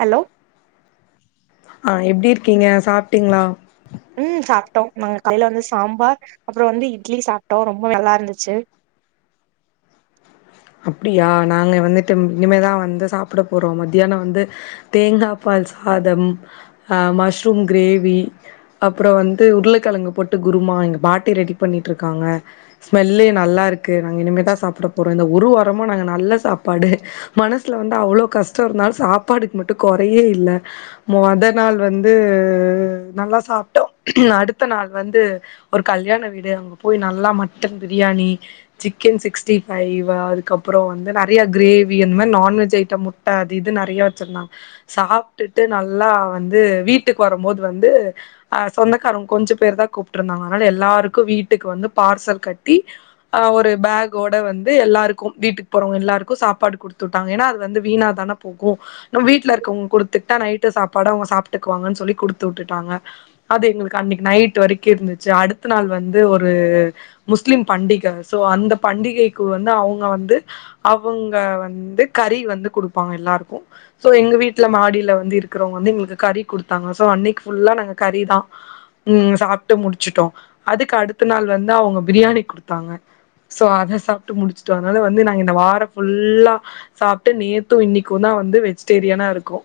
hello அ எப்டி இருக்கீங்க சாப்டீங்ளா ம் சாப்டோ நாங்க [inaudible] வந்து சாம்பார் அப்ற வந்து இட்லி சாப்ட்டோ ரொம்ப நல்லாருந்துச்சு அப்டியா நாங்க வந்துட்டு இனிமேதா வந்து சாப்ட போறோ மத்தியான வந்து தேங்கா பால் சாத அ மஷ்ரூம் க்ரேவி அப்றம் வந்து உருளகிழங்கு போட்டு குருமா எங்க பாட்டி ரெடி பண்ணிட்ருக்காங்க ஸ்மெல்லே நல்லாருக்கு நாங்க இனிமேதா சாப்ட போறோ இந்த ஒரு வாரமா நா நல்ல சாப்பாடு மனசுல வந்து அவ்ளோ கஷ்டம் இருந்தாலு சாப்பாடுக்கு மட்டும் குறையே இல்ல மொத நாள் வந்து நல்லா சாப்டோ அடுத்த நாள் வந்து ஒரு கல்யாண வீடு அங்க போய் நல்லா mutton biryani chicken sixty five வ அதுக்கப்றோ வந்து நெறய க்ரேவி அந்தமேரி நான்வெஜ் ஐட்ட முட்ட அது இதுனு நெறய வச்சிருந்தாங்க சாப்டுட்டு நல்லா வந்து வீட்டுக் வரும்போது வந்து ஆஹ் சொந்தக்காரங்க கொஞ்ச பேரதா கூப்பிட்ருந்தாங்க அதனால எல்லாருக்கும் வீட்டுக்கு வந்து பார்சல் கட்டி ஒரு பேகோட வந்து து எல்லாருக்கு வீட்டுக் போறவங்க எல்லாருக்கு சாப்பாடு குடுத்துட்டாங்க ஏனா அது வந்து வீணாதான போகு வீட்ல இருக்கவ்ங்ககு குடுத்து ட்டா நைட்டு சாப்பாடு அவங்க சாப்ட்டுக்குங்கன் சொல்லி குடுத்து வுட்டுட்டாங்க அது எங்களுக்கு அன்னைக்கு நைட் வரைக்கும் இருந்துச்சு அடுத்த நாள் வந்து ஒரு முஸ்லீம் பண்டிக சோ அந்த பண்டிகைக்கு க்கு வந்து அவுங்க வந்து அவங்க வந்து கறி வந்து குடுப்பாங்க எல்லாருக்கும் சோ எங்க வீட்ல மாடில வந்து இருக்கறவங்க வந்து எங்களுக்கு கறி குடுத்தாங்க சோ அன்னைக்கு ஃபுல்லா நாங்க கறிதா உம் சாப்ட்டு முடிச்சுட்டோம் அதுக்கடுத்த நாள் வந்து அவங்க பிரியாணி குடுத்தாங்க சோ அத சாப் சாப்ட்டு முடிச்சுட்டோம் அதனால வந்து நாங்க இந்த வாரம் ஃபுல்லா சாப்ட்டு நேத்தும் இன்னைக்குந்தா வந்து வெஜிடேரியனா இருக்கோம்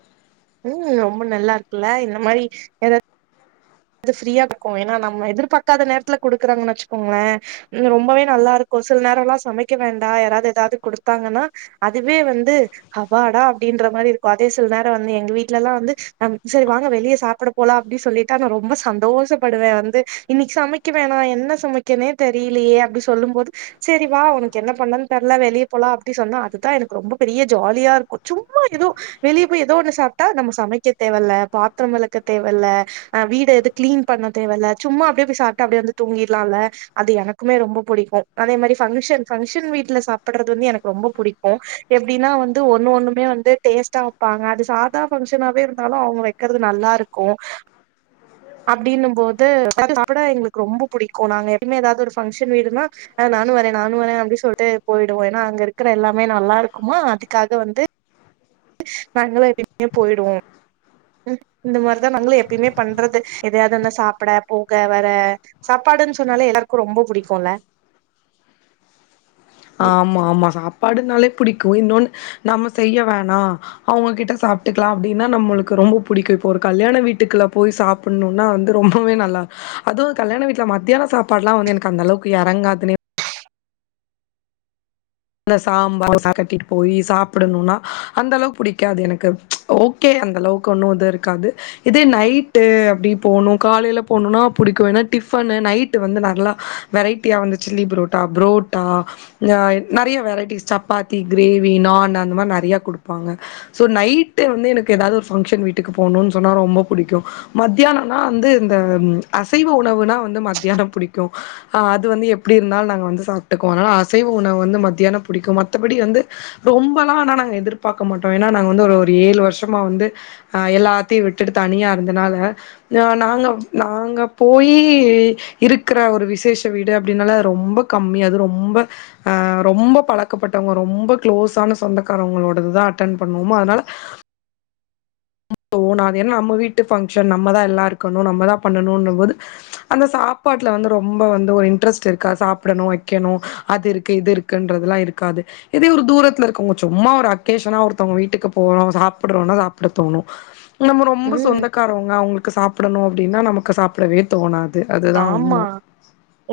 ம் ரொம்ப நல்லாருக்குல்ல இந்த மாரி எதாது அது ஃப்ரீயா இருக்கும் ஏனா நம்ம எதிர்பாக்காத நேரத்ல குடுக்குறாங்கனு வச்சுக்கோங்களே ரொம்பவே நல்லாருக்கும் சில நேரம்லா சமைக்க வேண்டா யாராவது எதாவது குடுத்தாங்கனா அதுவே வந்து அப்பாடா அப்டின்ற மாரி இருக்கும் அதே சில நேரம் வந்து எங்க வீட்லெலா வந்து சரி வாங்க வெளிய சாப்ட போலா அப்டி சொல்லிட்டா நா ரொம்ப ரொம்ப சந்தோஷப்படுவ வந்து இன்னைக்கு சமைக்க வேணா என்ன சமைக்கணு தெரிலையே அப்டி சொல்லும் போது சரி வா உனக்கு என்ன பண்லனு தெர்ல வெளிய போலாம் அப்டினு சொன்னா அதுதா எனக்கு ரொம்ப பெரிய ஜாலியா இருக்கும் சும்மா எதோ வெளியே போய் எதோ ஒண்ணு சாப்ட்டா நம்ம சமைக்க தேவையில பாத்ரம் விளக்க தேவையில்ல வீட்டு து எது க்ளீன் பண்ண தேவல்ல சும்மா அப்டே போய் சாட்டு அப்டே வந்து தூங்கிர்லால அது எனக்குமே ரொம்ப புடிக்கும் அதே மாரி பங்குஷன் பங்ஷன் வீட்ல சாப்பட்றது வந்து எனக்கு ரொம்ப புடிக்கும் எப்டினா வந்து ஒன்னு ஒன்னுமே வந்து டேஸ்ட்டா வப்பாங்க அது சாதா பங்க்ஷனாவேருந்தாலும் அவுங்க வெக்கறது நல்லாருக்கும் அப்டினு போது [unintelligible] எங்ளுக்கு ரொம்ப புடிக்கும் நாங்க எப்பிமே ஏதாது ஒரு ஃபங்க்ஷன் வீடுனா அஹ் நானு வரேன் நானு வரேன் அப்டி சொல்ட்டு போயிடுவோ ஏனா அங்க இருக்கிற எல்லாமே நல்லாருக்குமா அதுக்காக வந்து நாங்களா [inaudible] போயிடுவோ இந்த மாரிதா நங்குளு எப்பியுமே பண்றது எதையாதுதன்ன சாப்பட போக வர சாப்பாடுன் சொன்னாலே எல்லாருக்கு ரொம்ப புடிக்குல ஆமா ஆமா சாப் பாடுனாலே புடிக்கும் இன்னொன்னு நம்ம செய்ய வேணாம் அவுங்ககிட்ட சாப்பிடுக்லாம் அப்டின்னா நம்மளுக்கு ரொம்ப புடிக்கும் இப்போ ஒரு கல்யாண வீட்டுக்ள்ள போய் சாப்புட்ணுன்னா வந்து ரொம்பவே நல்லா அதுவும் கல்யாண வீட்ல மத்யான சாப்பாட்லாம் வந்து எனக்கு அந்த அளவுக்கு எறங்காதுனே த சாம்பார் [unintelligible] கட்டிட் போய் சாப்டணுனா அந்தளவு புடிக்காது எனக்கு ச் ஓகே அந்தளவுக்கு ஒன்னும் இது இருக்காது இதே நைட்டு அப்டி போணும் காலைல போணுனா புடிக்கும் ஏன்னா டிஃபனு நைட்டு வந்து நல்லா வெரைட்டியா வந்து சில்லி புரோட்டா புரோட்டா நறிய வெரைட்டிஸ் சப்பாத்தி கிரேவி நான் அந்த மாரி நறைய குடுப்பாங்க சோ நைட்டு வந்து எனக்கு ஏதாவ்து ஒரு ஃபங்க்ஷன் வீட்டுக்கு போணும் சொன்னா ரொம்ப புடிக்கும் மத்யானன்னா அந்து அந்த அசைவ உணவுனா வந்து மத்யான புடிக்கும் அது வந்து எப்டி இருந்தாலும் நாங்க வந்து சாப்ட்டுக்குவம் அனால அசைவ உணவு வந்து மத்யான புடிக்கும் மத்தபடி வந்து ரொம்பலாம் ஆனா நாங்க எதுர்பாக்க மாட்டோம் ஏன்னா நாங்க வந்து ஒரு ஏழு வர்ஷமா வந்து எல்லாத்தியும் விட்டுட்டு தனியா இருந்தனால நாங்க நாங்க போயி இருக்கிற ஒரு விசேஷ வீடு அப்டினால ரொம்ப கம்மி அது ரொம்ப அஹ் ரொம்ப பலக்கப்பட்டவங்க ரொம்ப க்ளோசான சொந்தக்காரவ்ங்களோடதுதான் அட்டன் பண்ணுவோமா அத்னால [inaudible] நம்ம வீட்டு ஃபங்ஷன் நம்மதா எல்ல இருக்கனும் நம்மதா பன்னனுன்னு போது அந்த சாப்பாட்ல வந்து ரொம்ப வந்து ஒரு இன்ட்ரஸ்ட் இருக்காத் சாப்டனு வக்கனு அது இருக்கு இது இருக் கின்றதுலா இருக்காது இதே ஒரு தூரத்ல இருக்கவங்க சும்மா ஒரு அக்கேஷனா ஒருத்தவங்க வீட்டுக்கு போறோம் சாப்புட்றோன்னா சாப்ட தோணும் நம்ம ரொம்ப ம் சொந்தக்காரவங்க அவுங்குளுக்கு சாப்புடணும் ப்படினா நமக்கு சாப்டவே தோணாத் ஆமா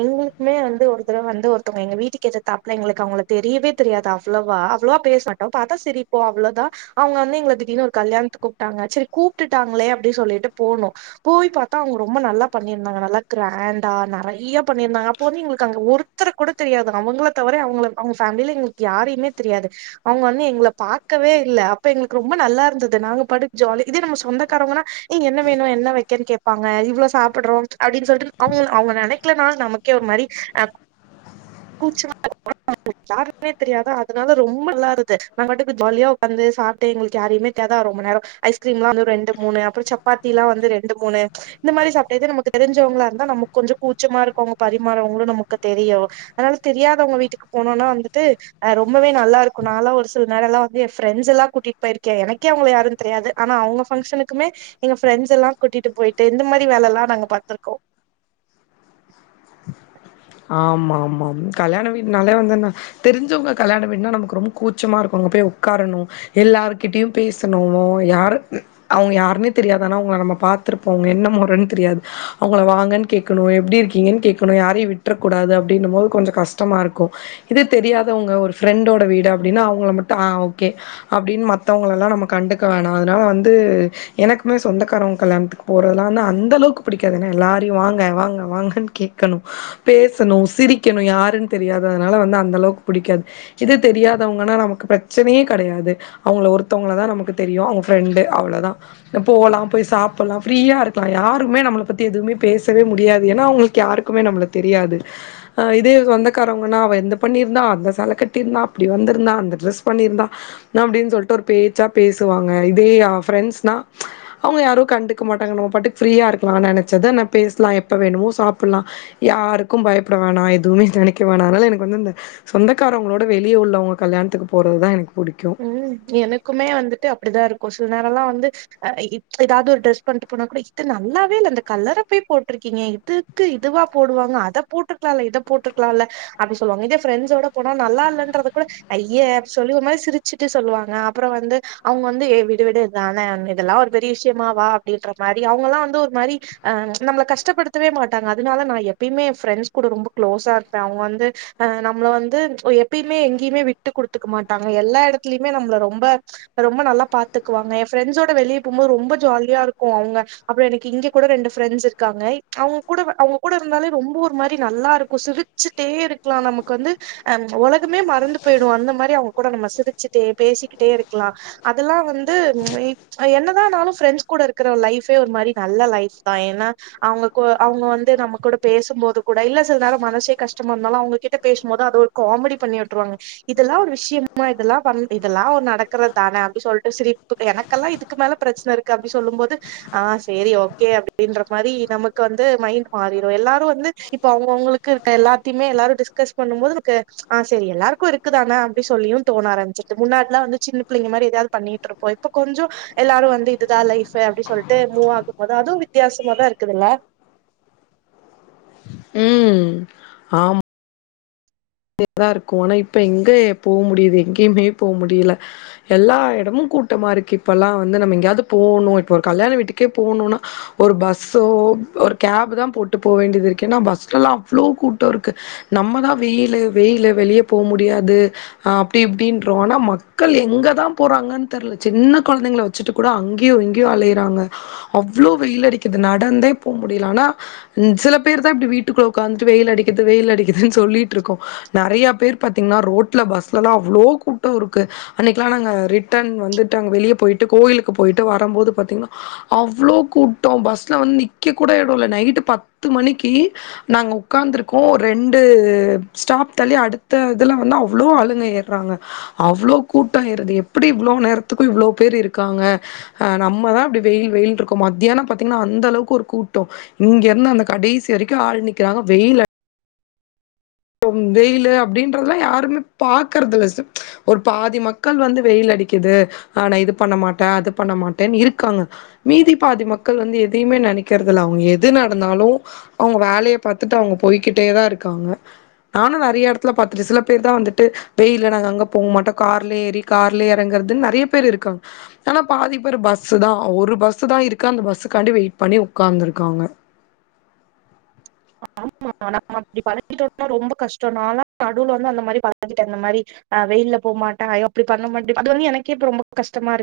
எங்ளுக்குமே வந்து ஒருத்தட வந்து ஒரு [unintelligible] எங்க வீட்டுக் ஏதுத்தாப்ல எங்ளுக் அவுங்கள தெரியவே தெரியாது அவ்ளவா அவ்ளோவா பேஸ் மாட்டோம் பாத்தா சிரிப்போம் அவ்ளோதா அவுங்க வந்து எங்ள திடீர்னு ஒரு கல்யாண்த்து கூப்ட்டாங்க செரி கூப்டுட்டாங்ளே அப்டி சொல்லிட்டு போணோ போய் பாத்தா அவுங்க ரொம்ப நல்லா பண்ணிர்ந்தாங்க நல்லா க்ராண்டா நறைய்யா பண்ணிருந்தாங்க அப்போ வந்து எங்ளுக்கு அங்க ஒருத்தர கூட தெரியாது அவங்கள தவர அவங்கள அவுங்க ஃபேம்லில எங்ளுக் யாரையுமே தெரியாது அவுங்க வந்து எங்கள பாக்கவே இல்ல அப்ப எங்ளுக்கு ரொம்ப நல்லா இருந்தது நாங்க பாட்டுக்கு ஜாலி இதே நம்ம சொந்தக்காரவ்ங்கனா ஏ என்ன வேணும் என்ன வக்கன் கேப்பாங்க இவ்ளோ சாப்புட்றோம் அப்டின் சொல் அவுங்க நெனக்லனால் நமக்கே ஒரு மாரி கூச்ச [inaudible] யாருமே தெரியதா அதனால ரொம்ப நல்லாருந்து நாங்க பாட்டுக்கு ஜாலியா உக்காந்து சாப்ட்டு எங்ளுக்கு யாரயுமே [unintelligible] ரொம்ப நேரம் ஐஸ்க்ரீம்லாம் ரெண்டு மூணு அப்றொம் சப்பாத்திலா வந்து ரெண்டு மூணு இந்த மாரி சாப்ட்டு தே நமக்கு தெரிஞ்சவுங்ளா அந்த நமக் கொஞ்சம் கூச்சமாருக்கும் அங்க பரிமாறவங்களும் நமக்கு தெரியும் அனால தெரியாதவங்க வீட்டுக்கு போனோனா வந்துட்டு ரொம்பவே நல்லாருக்கும் நாலா ஒரு சில நேரல்லாம் வந்து என் ஃப்ரெண்ஸ் எல்லா கூட்டிட் பேயிர்க்கேன் எனக்கே அவுங்குள யாருன் தெரியாது ஆனா அவுங்க ஃபங்ஷனுக்குமே எங்க ஃப்ரெண்ஸ் எல்லாம் கூட்டிட்டு போயிட்டு இந்த மாரி வேலல்லாம் நாங்க பாத்துருக்கோ ஆமா ஆமாம் கல்யாண வீட்னாலே வந்துன்ன தெரிஞ்சவுங்க கல்யாண வீடுனா நமக்கு ரொம்ப கூச்சமாருக்கு அங்க பேய் உக்காரணு எல்லாருகிட்டியு பேசுணு யாரு அவுங்க யாருனே தெரியாது ஆனா அவுங்ள நம்ம பாத்துருப்போஅவுங்க என்ன மொறன் திரியாது அவுங்கள வாங்கன் கேக்கணு எப்டி இருக்கீங்கன் கேக்கணு யாரயும் விட் ட்ரக்கூடாது அப்டின்னு போது கொஞ்ச கஸ்டமாருக்கு இது தெரியாதவங்க ஒரு ஃப்ரெண்டோட வீடு அப்டினா அவுங்கள மட்டு ஆஹ் ஓகே அப்டின் மத்தவுங்ளலான் நம்ம கண்டுக்க வேணாம் அதனால வந்து எனக்குமே சொந்தக்காரவுங் கல்யாணத்துக்கு போறதல்லாம் வந்து அந்தளவுக்கு புடிக்காது ஏன்னா எல்லாரியும் வாங்க வாங்க வாங்கன் கேக்கணு பேசணு சிரிக்கணு யாருன் தெரியாது அதனால வந்து அந்தளவுக் புடிக்காது இது தெரியாதவங்கனா நமக்கு ப்ரச்சனையே கடையாது அவுங்கள ஒர்த்தவங்கள தான் நமக்கு தெரியும் அவுங்க ஃப்ரெண்டு அவ்ளோதான் போகலாம் போய் சாப்புட்லாம் ஃப்ரீயா இருக்லாம் யாருமே நம்மள பத்தி எதுவுமே பேசவே முடியாது ஏனா அவுங்ளுக்கு யார்க்குமே நம்ள தெரியாது இதே சொந்தக்காரவுங்கனா அவ இந்த பண்ணிருந்தா அந்த சேல கட்டிர்ந்தான் அப்டி வந்துருந்தான் அந்த ட்ரஸ் பண்ணிருந்தான் அப்டின் சொல்ட்டு ஒரு பேச்சா பேசுவாங்க இதே ஃப்ரெண்ட்ஸ்னா அவுங்க யாரு கண்டுக்க மாட்டாங்க நம்ம பட்டுக் ஃப்ரீயா இருக்கலாம் நெனச்சத ந பேஸ்லா எப்ப வேணுமோ சாப்புட்லா யாருக்கும் பயப்ட வேணா எதுவுமே நெனக்க வேணா அத்னால எனக்கு வந்துந்த சொந்தக்காரவங்களோட வெளிய உள்ளவங்க கல்யாண்த்துக்கு போறதுதான் எனக் ம் எனக்குமே வந்துட்டு அப்டிதாருக் கொசு நேரலாம் வந்து ஏதாது ஒரு டெஸ் பண்ட்டு போனா கூட இது நல்லாவேல்ல ந்த கலர போய் போட்ருக்கீங்க இதுக்கு இதுவா போடுவாங்க அத போட்டுருக்லால்ல இத போட்ருக்கலால்ல அப்டி சொல்வாங்க இதே ஃப்ரெண்ஸோட போனா நல்லான்றத கூட ஐய சொல்லி ஒரு மாரி சிரி சிட்டு சொல்வாங்க அப்புறொ வந்து அவுங்க வந்து விடுவிடு தான இதெல்லா ஒரு பெரிய விஷ்யமாவா அப்டின்ற மாரி அவுங்கல்லாம் வந்து ஒரு மாரி அஹ் நம்ள கஷ்டப்படுத்தவே மாட்டாங்க அதுனால நா எப்பயுமே என் ஃப்ரெண்ட்ஸ் கூட ரொம்ப க்ளோஸ்சா இருப்பேன் அவுங்க வந்து எப்பியிமே எங்கியுமே விட்டு குடுத்துக் மாட்டாங்க எல்லா எடத் க்லிமே நம்ள ரொம்ப ரொம்ப நல்லா பாத்துக்குவாங்க என் ஃப்ரெண்ஸோட வெளிய போகம்போது ரொம்ப ஜாலியாருக்கும் அவுங்க அப்றொம் எனக்கு இங்க கூட ரெண்டு ஃப்ரெண்ட்ஸ் இருக்காங்கை அவுங கூட அவுங்க கூட இருந்தாலே ரொம்ப ஒரு மாரி நல்லாருக்கும் சிருச்சுட்டே இருக்லாம் நமக்கு வந்து அஹ் ஒலகமே மறந்து பெய்டும் அந்த மாரி அவுங்க கூட நம்ம சிருச் சிட்டே பேசிக்கிட்டே இருக்லாம் அதெல்லாம் வந்து என்னதானாலும் ஃப்ரெண்ட்ஸ் கூட இருக்குற லைஃப்பே ஒரு மாரி நல்ல லைஃப் தா ஏன்னா அவுங்க கூ அவுங்க வந்து நம்ம கூட பேசும்போது கூட இல்ல சில் நேரம் மனசே கஷ்டமார்ந்தாலும் அவுங்க கிட்ட பேஷ்ம் மோது அத ஒரு காமெடி பண்ணி உட்டுருவாங்க இதல்லா ஒரு விஷ்யமா இதல்லாம் பன்ட் இதல்லாம் ஒ நடக்குறதான அப்டி சொல்ட்டு சிரிப்பு எனக்கல்லாம் இதுக்கு மேல ப்ரச்ன இருக்கு அப்டி சொல்லும் போது ஆஹ் சேரி ஓகே அப்டின்ற மாரி நமக்கு வந்து மைண்ட் மாறிறும் எல்லாரும் வந்து இப்ப அவுங்கவுங்களுக்கு இருக்க எல்லாத்யுமே எல்லாரும் டிஸ்கஸ் பண்ணும் போதுனுக்கு ஆஹ் செரி எல்லாருக்கு இருக்குதான அப்டி சொல்லியும் தோணரம் சிட்டு முன்னாட்லாம் வந்து சின்ன புள்ளைங்க மாரி ஏதாவது பண்ணிட்ருப்போம் இப்ப கொஞ்சொம் எல்லாரும் வந்து இதுதான் லைஃபு அப்டி சொல்ட்டு மூவ் ஆகுமோது அதுவு வித்தியாசமாதா இருக்குதுல்ல ஆம் [inaudible] இருக்கும் ஆனா இப்ப எங்கே போ முடியுது எங்கேயுமே போ முடியல எல்லா எடமும் கூட்டமாருக்கு இப்பலா வந்து நம்ம எங்யாது போவுணும் இப்ப ஒரு கல்யாண வீட்டுக்கே போணுன்னா ஒரு பஸ்சோ ஒரு கேப் தான் போட்டு போவேண்டியது இருக்கு ஏன்னா பஸ்லலாம் அவ்ளோ கூட்டொருக்கு நம்மதான் வெய்யி லு வெயிலு வெளிய போ முடியாது அஹ் அப்டி இப்டின்றோ ஆனா மக்கள் எங்கதான் போறாங்கன் தெர்ல சின்ன கொலந்தைங்ள வச்சுட்டு கூட அங்யும் இங்யும் அலைறாங்க அவ்ளோ வெயில் அடிக்கிது நடந்தே போ முடில ஆனா சில பேர்தா இப்டி வீட்டுக்குள்ள உக்காந்துட்டு வெயில் அடிக்கிது வெயில் அடிக்கிதுன்னு சொல்லி ட்ருகோ நறையா பேர் பாத்தீங்கனா ரோட்ல பஸ்லலா அவ்ளோ கூட்டொருக்கு அன்னைகுலா நாங்க ரிட்டன் வந்துட்டு அங்க வெளிய போயிட்டு கோயிலுக்கு போயிட்டு வரம் போது பாத்தீங்ன்னா அவ்ளோ கூட்டொம் பஸ்ல வந்து நிக்க கூட எடொ இல்ல நைட்டு பத்து மணிக்கி நாங்க உக்காந்துருக்கோம் ரெண்டு ஸ்டாப் தள்ளி அடுத்த இதுல வந்து அவ்ளோ அளுங்க ஏற்றாங்க அவ்ளோ கூட்டம் ஏறுது எப்டி இவ்ளோ நேரத்துக்கும் இவ்ளோ பேரு இருக்காங்க அஹ் நம்மதான் இப்டி வெயில் வெயில்ருக்கோம் மத்யானம் பாத்தீங்னா அந்த அளவுக்கு ஒரு கூட்டொம் இங்கருந்து அந்த கடைசி வரக்கிம் ஆள் நிக்கிறாங்க வெயில் அட் வெயிலு அப்டின்றதுலாம் யாருமே பாக்கற்துல்ல ஒரு பாதி மக்கள் வந்து வெயில் அடிக்கிது ஆஹ் நா இது பண்ண மாட்டன் அது பண்ண மாட்டன் இருக்காங்க மீதி பாதி மக்கள் வந்து எதையுமே நெனக்கற்துல்ல அவுங்க எது நடந்தாலும் அவுங்க வேலய பாத்துட்டு அவுங்க போய்கிட்டேதா இருக்காங்க நானு நறய எடத்துல பாத்துட்டன் சில பேர் தா வந்துட்டு வெயில்ல நாங்க அங்க போ மாட்டோம் கார்லே ஏறி கார்லே எறங்கற்துன் நறைய பேர் இருக்காங் ஆனா பாதி பேர் பஸ்ஸு தா ஒரு பஸ்ஸுதா இருக்கு அந்த பஸ்ஸுக்காண்டி வெயிட் பண்ணி உக்காந்துருக்காங்க [inaudible] அப்டி பலகிட்டோனா ரொம்ப கஷ்டொ நாலா நடுவுல வந்து அந்த மாரி [inaudible] அந்த மாரி அஹ் வெயில்ல போ மாட்டன் அய்யோ அப்டி பண்ண மாட்டு அது வந்து எனக்கே இப்ப ரொம்ப கஷ்டமா இருக்கு